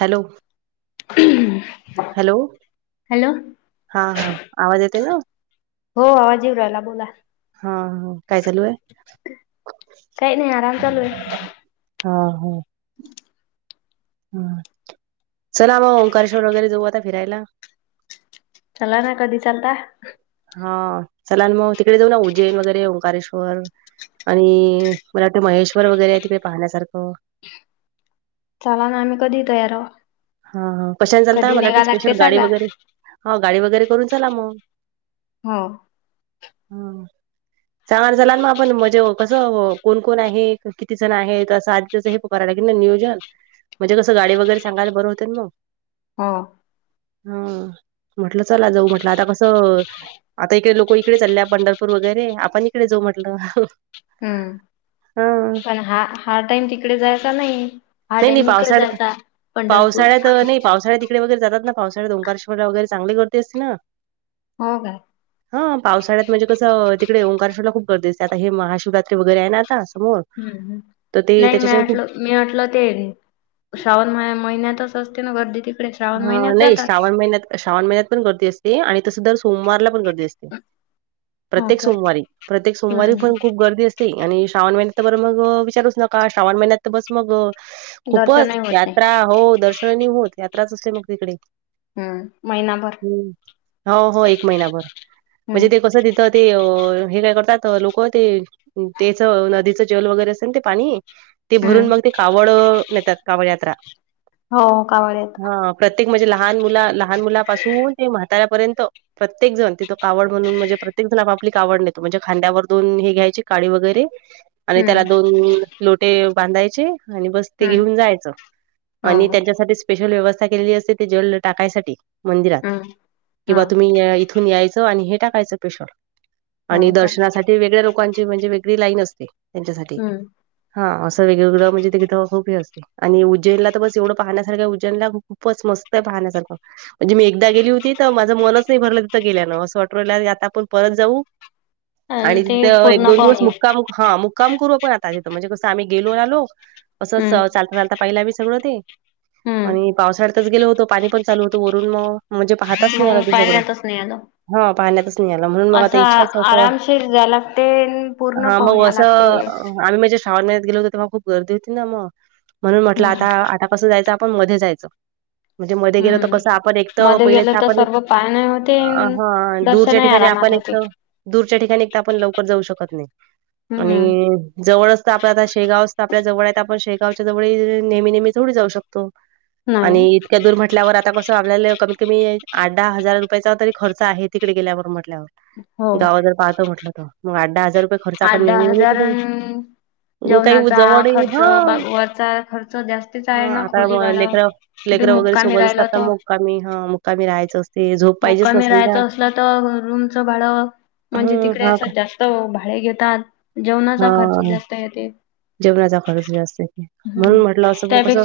Hello हम् hello हा हा आवाज येत ना हो आवाजीव राहिला बोला. हा काय चालू आहे. च नाही हरा चलू आहे. हा हा. हम् चला मग ओंकारेश्वर वगैरे जऊ आता फिरायला. चला ना कधी चालता. हा चलाल मग तिकडे जाऊ ना उ्जैन वगैरे ओंकारेश्वर. आणि मराठी महेश्वर वगैरे आहे तिकडे पाहण्यासारखं ला ना आम्ही कधी तयार आहो. हा ह कशाने चालत मला वा स्पेशल गाडी सांगा वगैरे हा गाडी वगैरे करून ला मग. हो हो. सांगणार झाला म आपण म्हणजे कसं कोण कोण आहे किती जण आहेत असं. हे प करायला क नियोजन म्हणजे कसं गाडी वगैरे सांगायला बरं होते मग. हो. हा म्हटलं चला जाऊ म्हटलं आता कसं आता इकडे लोक इिकडे लल्या पंढरपूर वगैरे आपण इकडे जाऊ म्हटलं हम्म हा पण हा हा टाइम तिकडे जायचा नाही. हहा नाही टाम नाही नििकळत जाय का पंढरपूर. पावसाळ्या तिकडे वगैर जात ना पावसा्या डोंगारश्डा वगैर चांगले करते असते ना. हो काय हा पावसाळ्यात म्हणजे कसं तिकडे ओकारशाडला खूप गरजेचं आता हे महाशिवरात्री वगैरे आहे ना आता समोर हम्म तर ते नाही त्याच्याच्यान खूप मळाटलं. मी म्हटलं ते श्रावण म महिन्यातच असते ना गर्दी त फ्रेश. ह नाही श्रावण महिन्यात श्रावण महिन्यात पण गर्दी असते आणि तसं दर सोमवारला पण गर्दी असते. हो प्रत्येक काय सोमवारी प्रत्येक सोमवारी पण हम्म खूप गर्दी असते. श्रावण महिन्यात बर मग विचारू नका श्रवण महिन्यात. तर बस मग खूपच दर्शनही होत नाही यात्रा हो दर्शनानी होत यात्राच असते मग तिकडे. हम्म महिनाभर. हो हो एक महिनाभर हम्म म्हणजे ते कस. तर ते हे काय करतात लोक ते. तेच नदीचं जल वगैरे असेल ते पाणी. ते हम्म भरून मग ते कावड नेतात कावड यात्रा. हो कावडत. प्रत्येक म्हणजे लहान मुला लहान मुलापासून ते म्हाताळ्यापर्यंत. प्रत्येक जण तिथं कावड म्हणून म्हणजे प्रत्येक जण आपली कावड नेतो म्हणजे खांद्यावर दोन हे घ्यायचे काळी वगैरे आणि त्याला हम्म दोन लोटे बांधायचे आणि बस ते हम्म घेऊन जायचं आणि हो त्याच्यासाठी स्पेशल व्यवस्थ ज टाका म हम्म किंवा हो तुम् तथून यायचं आणि हे टाकायचं पेशर आणि हो का दर्शनासाठी वेगळे लकां म्हणजे वेगळी लाईन असते त्यांच्यासाठी हम्म हा असं वेगळवेगळं म्हणजे तथं खूपी असते आणि उज्जैनला तर बस एवढं पाहण्यासारख्याज्जैनला खूपच मस्त आहे पाहानचा म्हणजे मी एकदा गेली होती तर माझं मनच नाही भरलं तिथं गेल्यान असं वाट आता आपण परत जाऊ आणि ते तिथ एक पूर्ण दोन पाहून दिवस येऊ मुक्का मुक् हा मुक्काम करू पण आताथ म्हणजे कस आम्ही गेलो ना लोक असंच हम्म चालता चालता पाहिलं मही सगळं ते हम्म आणि पावसाळ्यातच गेलो होतो पा चालू होत वरून मग म्हणजे पाहताच नाही आला मग ते सगळं पाण्यातच नाही आलं हा पाहण्यातच निळालं म्हणून मग असं आता इच्छाच आ- अस वा आरामशीर जाय लागते आणि पूर्ण हा पाहून मग याय असं लागते आम्ही माझ्या शाव मन्यात गलो होो ते म खूप गर्दी होती मग म्हणून म्हटलं हम्म आता आता कसं जायचं आपण मध्ये जायचं म्हणजे मध्ये गेलो तर कसं आपण एकत हम्म मध्ये पहिल्याच गेलं तर आपण सर्व पाहणे होते हा दूरच्या दर्शनही ठिकाणी आपण आरामात होते एकत दूरच्या ठिकाणी एक तर आपण लवकर जाऊ शकत नाही हम्म आणि जवळच तर आपल्या आता शेगावच तर आपल्या जवळ आहेत आपण शेगावच्या जवळ नेहमी नेहमी थढडी जाऊ शकतो नाही आणि इतक्या दूर म्हटल्यावर आता कस आपल्याला कमीत कमी आठ दहा हजार रुपयाचा तरी खर्च आहे तिकडे गेल्यावर म्हटल्यावर हो गाव जर पाहतो म्हटलं तर मग आठ दहा हजार रुपये खर्च आठ पण दहा नेहमीेमी हजार त अन् काही जेवणाचा जवळ खर्च हा बा- वरचा खर्च जास्तीच आहे ना हा खोली का भाडं लेकर कुठे लेकर वगैरे मुक्कामी सोबत राहिला असतात तर मुक्कामी हा मुक्कामी राहायचं असते झोप पाहिजेच ना समजा बाळ म्हणजे हं, तिकडे हां, का सध्या भाडे घेतात जेवणाचा खर्च हां, जास्त येते जेवणाचा खर्च जास्त म्हणून म्हटलं असं पण कसं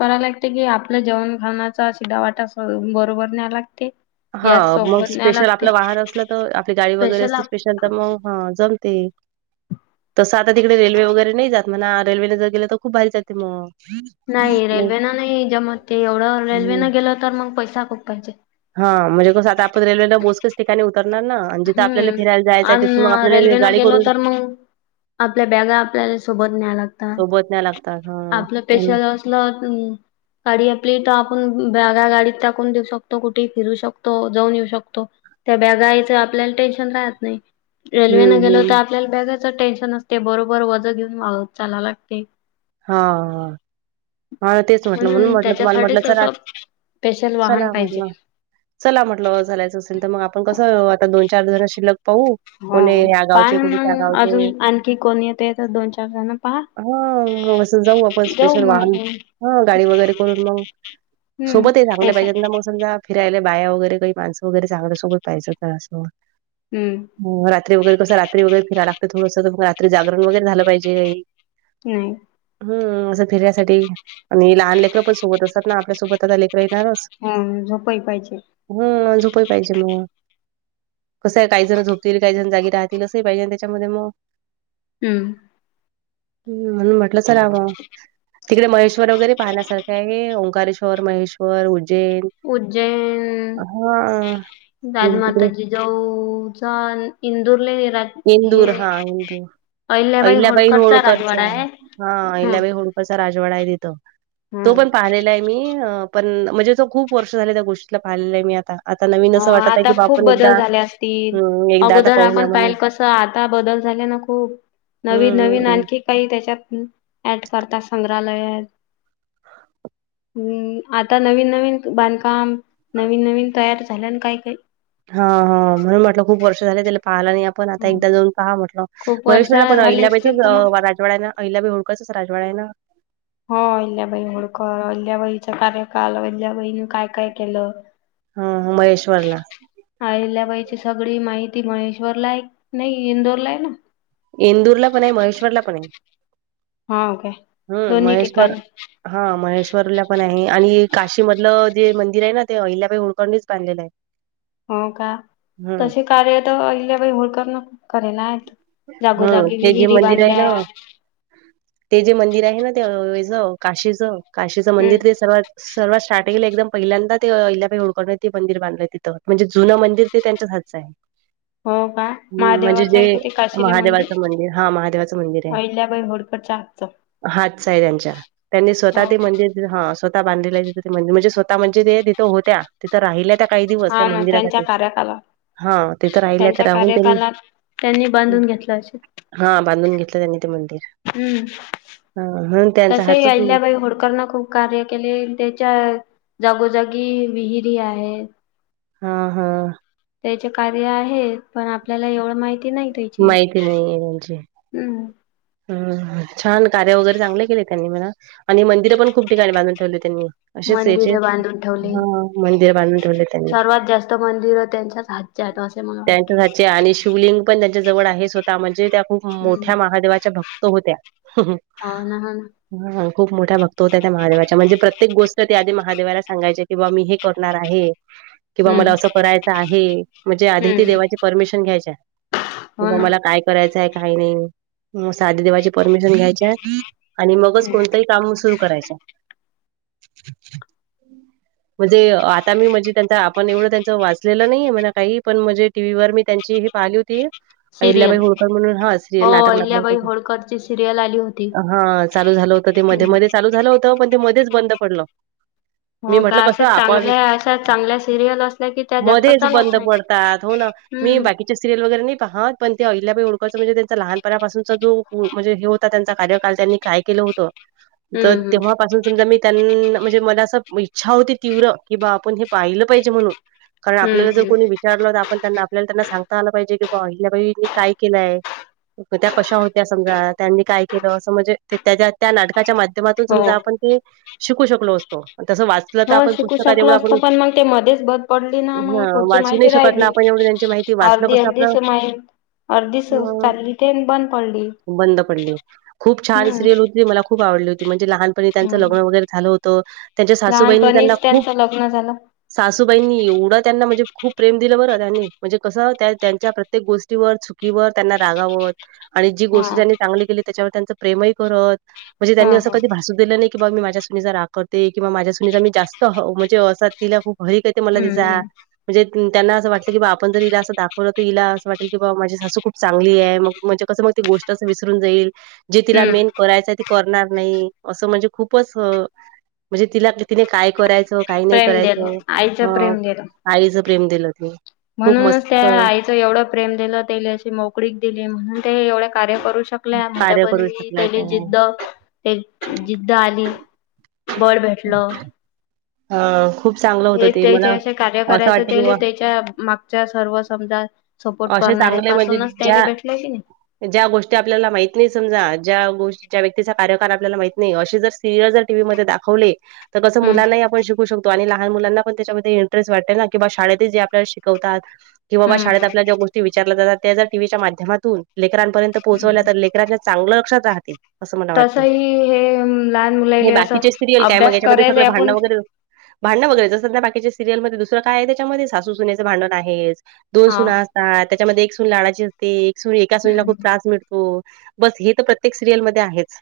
कराय लागते की आपल्या जेवण खानाचा सिधा वाटा बरोबर न्याय लागते हा गॅस मग सोबत न्याय स्पेशल लागते आपलं वाहन असलं तर आपली गाडी वगैरे स्पेशल असली आप स्पेशल तर मग हा जमती तसं आता तिकडे रेल्वे वगैरे नाही जात म्हणा रेल्वेने जर गेलं तर खूप भारी जाते मग नाही मग रेल्वे नं नाही जम ते एवढं रेल्वेनं गेलं तर मग पैसा खूप पाहिजे हा म्हणजे कसं आता आपण रेल्वेला बोसकच ठिकाणी उतरणार ना आणि जिथं हम्म आपल्याला फिरायला जायचं आहे आणि तिथून मग आपल्याला रेल्वे न गाडी गेलो करून तर मग आपल्या बॅगा आपल्याला सोबत न्याय लागतात सोबत न्याय लागतात. हां, आपलं हं. पेशल. ला. गाडी आपली तर आपण बग्या गाडीत टाकून देऊ शकतो कुठेही फिरू शकतो जाऊन येऊ शकतो. त्या बॅगायचं आपल्याला टेन्शन राहत नाही रेल्वे हं, न गेलो तर. हं. आपल्याला बॅगाच टेन्शन असते बरोबर वज घेऊन चाला लागते. हा हा. हा तेच म्हटलं म्हणून म्हटलं तुम्हाला म्हटलं त्याच्यासाठीच चला असं स्पेशल वाहन चला पाहिजे म्हटलं. चला म्हटलं झालायचं असेल तर मग आपण कसं आता दोन चार जण शिल्क पाहू. हो कोणी या पाहा गावचे, कोणी ना त्या मग गावचे. अजून आणखी कोण येत येत दोन चार जण पाहा. हा अस जाऊ आपण स्पेशल वाहन.. आपण हा गाडी वगैरे करून मग हम्म सोबतही चांगल्या पेशल पाहिजे मग समजा. फिराय बाया वगैरे काही माणसं वगैरेांगल्या सोबत पाहिये होत असं. हम्म. रात्री वगैरे कस रात्री वगैर फिराय लागते थोडंसं मग रात्री जागरण वगैरे झालं पाहिजेही. नाही. हम्म असं फिरण्यासाठी आणि लहान लेकरं पण सोबत असतात ना आपल्यासोबत. आता लेकर येणारच हा झोपही पाहिजे हम्म झोपही पाहिजे मग. कसं आहे काही जण झोपतील काही जण जागी राहतील असंही पाहिजे त्याच्यामध्ये मग. हम्म. हम्म म्हणून म्हटलं चला म तिकडे महेश. वगैरे पाहण्यासारखे आहे ओंकारेश्वर, महेश्वर. उज्जैन उज्जैन हा म्हणजे तिकडे. जाऊचा इंदूरले हे इंदूर हा इंदूर अहिल्याबाई होळकरचा हा हम्म. अहिल्याबाई होळकर. राजवाडा आहे तिथं तो हम्म. पण पाहिलेला आहे. मी पण म्हणजे त खूप वर्ष झाले त्या गोष्टीला पाहिलेलं आहे मी आता. आता नवीन हो असं वाटत आहे की आता बा खूप आपण बदल एकदा झाले असतील. हम्म एकदा आता अगोदर पाहूया आपण म्हणून. पाहिल कसं आता बदल झाल्याने खूप हं, नवी हं, नवीन हं. आणखी काही त्याच्यात ऍड करतात संग्रहालयात. हम्म आता नवीन, नवीन बांधकाम नवीन, नवीन तयार झाल्यान काय, काय हा हा म्हणून म्हटलं खूप वर्ष झाले त्याला पाहाला नाही आणि पण आता हम्म. एकदा जाऊन पहा म्हटलं खूप वर्ष महेश्वरला पण झाली अल्याबाई असतील तर मग. राजवाड्या ना अहिल्याबाई होळकर अस राजवाड्याना आहेना. हो अल्ल्याबाई होळकर अहिल्याबाईचा कार्यकाळ अहिल्याबाईने काय काय केलं. ह महेश्वरला. आहिल्याबाईची सगळी माहिती महेश्वरला आहे नाही इंदोरला आहे ना? इंदूरला पण आहे महेश्वरला पण आहे. हा काय हम्म दोन्ही महेश्वर ठिकाणी. हा महेश्वरला पण आहे आणि काशीमधलं जे मंदिर आहे ना ते अहिल्याबाई होळकरनीच बांधलेलं आहे. हो का हम्म तसे कार्यतर अहिल्याबाई होळकरन कराेण्यात हेत हम्म जागोजागी ते जे विहिरी मंदिर आहे बांधल्या. ना ते जे मंदिर आहे ना तेच काशीचं काशीचं हम्म. मंदिर ते सर्वात सर्वात स्टार्टिंगले एकदम पहिल्यांदा ते अहिल्याबाई होळकरण ते मंदिर बांधलं तिथं म्हणजे जुनं मंदिर ते त्यांच्याच हातचं आहे. [unintelligible] हो का हम्म म्हणजे महादेवाचं जे आहे. ते काशिले मंदिर महादेवाचं हा महादेवाचं अहिल्याबाई होळकरच्या हातच हातच आहे त्यांच्या त्यांनी स्वतः ते का. मंदिर हा स्वतः बांधलेला तिथ ते मंदिर म्हणजे स्वतः म्हणजे ते तिथं होत्या. तिथं राहिल्या त्या काही दिवस त्या हा ना त्यांच्या मंदिरासाठी कार्यकालात हा तिथं राहिल्या तर त्यांच्या राहून त्यांनी कार्यकालात त्यांनी बांधून घेतलं अशिल हा बांधून घेतलं त्यांनी ते मंदिर. हम्म हा म्हणून त्यांचा तसही हाच आहिल्यबाई होळकरन खुप कार्य केले त्याच्या जागोजागी विहिरी आहे. हा हा. त्याचे कार्य आहे पण आपल्याला एवढं माहिती नाही त्याची. माहिती हम्म. हम्म छान कार्य वगैरे चांगले केले त्यांनी म्हणा आणि मंदिरं पण खूप ठिकाणी बांधून ठेवले त्यांनी. असेच याचे मंदिरे बांधून ठेवली. हा मंदिर बांधून ठेवले त्यांनी. सर्वात जास्त मंदिरं त्यांच्याच हातच्यात असे मला वाटते. त्यांच्या हातचे आणि शिवलिंग पण त्यांच्या जवळ आहे स्वतः म्हणजे त्या खूप हम्म. मोठ्या महादेवाच्या तो होत्या. हो ना हो ना. हा खूप मोठ्या भक्त होत्या त्या महादेवाच्या म्हणजे प्रत्येक गोष्ट त्या आधी महादेवाला सांगायचे. किंवा मी हे करणार आहे. किंवा मला हम्म असं करायचं आहे म्हणजे आधी ती हम्म देवाची परमिशन घ्यायच्या. हो किंवा ना. मला काय करायचंय काही नाही मग आधी देवाची परमिशन घ्यायच्या. आणि मगच हम्म. कोणतंही काम सुरु करायच्या. म्हणजे आता मी म्हणजे त्यांचा पण एवढं त्यांच वाचलेलं नाही म्हणा काही पण म्हणजे टी व्ही वर मी त्यांची हे पाहिली होती अहिल्याबाई सिरियल होळकर म्हणून ह श्री हो नाटक अहिल्याबाई लागत होळकरची सिरियल आली होती. हा चालू झालं होत ते मध्ये हम्म. मध्ये चालू झालं होत पण ते मध्येच बंद पडल हो का असे चांगल्या अशा चांगल्या सिरियल असल्या की त्या जास्त मध्येच चालत नाही हम्म सिरयल वगैरे नाही पाहत पण ते अहिल्या बाई होळकरच म्हणजे त्यांचं लहांपणापासून त्यांचा जो म्हणजे हे होता त्यांचा कार्यकाल त्यांनी काय केलं होत तर हम्म हम्म तेव्हापासून समजा मी त्यांना म्हणजे मला असं इच्छा होती तीव्र की बा आपण हे पाहिलं पाहिजे म्हणून कारण हम्म आपल्याला जर हम्म कोणी विचारलं तर आपण त्यांना आपल्याला त्यांना सांगता आलं पाहिजे की बा अहिल्याबाईनी काय केलंय आहे त्या कशा होत्या समजा त्यांनी काय केलं अस म्हणजे त्या त्या नाटकाच्या माध्यमातून हो. समजा आपण ते शिकू शकलो असतो तस वाच हो शिकू शकलो असतो पण मग ते मध्येच बद पडली ना मग हं पुढची वाचू नाही माहिती शकत ना राहिली आपण एवढी त्यांची माहिती वाचणं अर्धी कसं अर्धी आपलं स माहि अर्धी स हं चालली ते बंद पडली बंद पडली खूप हम्म छान सिरियल होती मला खूप आवडली होती म्हणजे लहानपणी त्यांचं हम्म लग्न वगैरे झालं होतं त त्यांच्या सासूबाईंनी त्यांना लहानपणीच खूप त्यांचं लग्न झालं. सासूबाईंनी एवढं त्यांना म्हणजे खूप प्रेम दिलं बरं त्यांनी म्हणजे कसं त्यांच्या प्रत्येक गोष्टीवर की वर त्यांना रागावत आणि जी हा गोष्ट त्यांनी चांगली केली त्याच्यावर त्यांच प्रेमही करत म्हणजे हा त्यांनी असं हा कधी भास नाही कि बा मी माझ्या सुनीचा राग करते किंवा माझ्या सुनीचा मी जास्त म्हणजे असा तिला खूप हरी ते मला हम्म तिचा हम्म म्हणजे त्यांना असं वाटलं की बा आपण जर हिला असं दाखवलं तर हिला असं वाटेल की बा माझी सासू खूप चांगली आहे मग म्हणजे कसं मग ती गोष्ट अस विसरून जाईल जे तिला हम्म मेन करायच त करणार नाही असं म्हणजे खूपच म्हणजे तिला तिने काय करायचं काही नाही प्रेम दिलं करायचं आईचं ह प्रेम दिलं. आईच प्रेम दिलं त म्हणूनच त्या आई एवढं प्रेम दिलं त्यायले अशी मोकळीक दिली म्हणून ते एवढे कार्य करू शकत कल्या म्हण कार्य पण करू शकलाय त्याली त्या जिद्द ते जिद्द आली बळ भेटल हा हे ते जे असे कार्य करायचं की ते बा त्याच्या मागच्या सर्व समजा सपोर्ट असे करणारे चांगले म्हणजे पासूनच ज्या त्याले भेटलंय की नाही ज्या गोष्टी आपल्याला माहित नाही समजा ज्या गोष्ट ज्या व्यक्तीचा कार्यकार आपल्याला माहीत नाही अशीच सिरियल जर टीव्ही मध्ये दाखवले तर कसं हम्म मुलांनाही आपण शिकू शकतो आणि लहान मुलांना पण त्या इंटरेस्ट वाटे किं शळेत जे आप शिकवतात किं शाेत हम्म गोष्टी विचारल्या जात त्या जर टीव्च्या माध्यमातून लेकरांपर्यंत पोहोचवल्या हम्म तर लेकरांच्या चांगलं लक्षात राहते असं मला वाटते तसही हे लहान हे मुलाले असं बाकीचे सिरियल काय मग अभ्यास याच्यामध्ये करायले सगळं भांडणं आपण वगैरे भांडणं वगरे जंध बाकीच्या सिरियलमध्ये दुसर काय आहे त्याच्यामध्ये सासू सुन्याचें भांडण आहेस दोन हा सुना असतात त्याच्यामध्ये एक सुून लाडाची असते एक सून एका सुनीला खूप हम्म त्रास मिळतो हो बस हे तर प्रत्येक सिरियलमध्येध्ये आहेच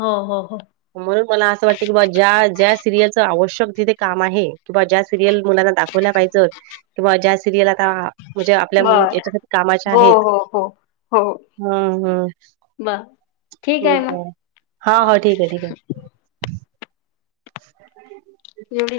हो हो हो म्हणून मला असं वाटतं की बाबा ज्या ज्या सिरियलचं आवश्यक तिथे काम आहे किं ज्या सिरियल मुलां दाखव पाहिज क ज्या सिरियल आताणजे बर याच्या कामाच्या हो आहेत हो हो हो हम्म हम् बर ठीक आहे म हा हा ठीक आहे ठीक आहे [unintelligible] एवढ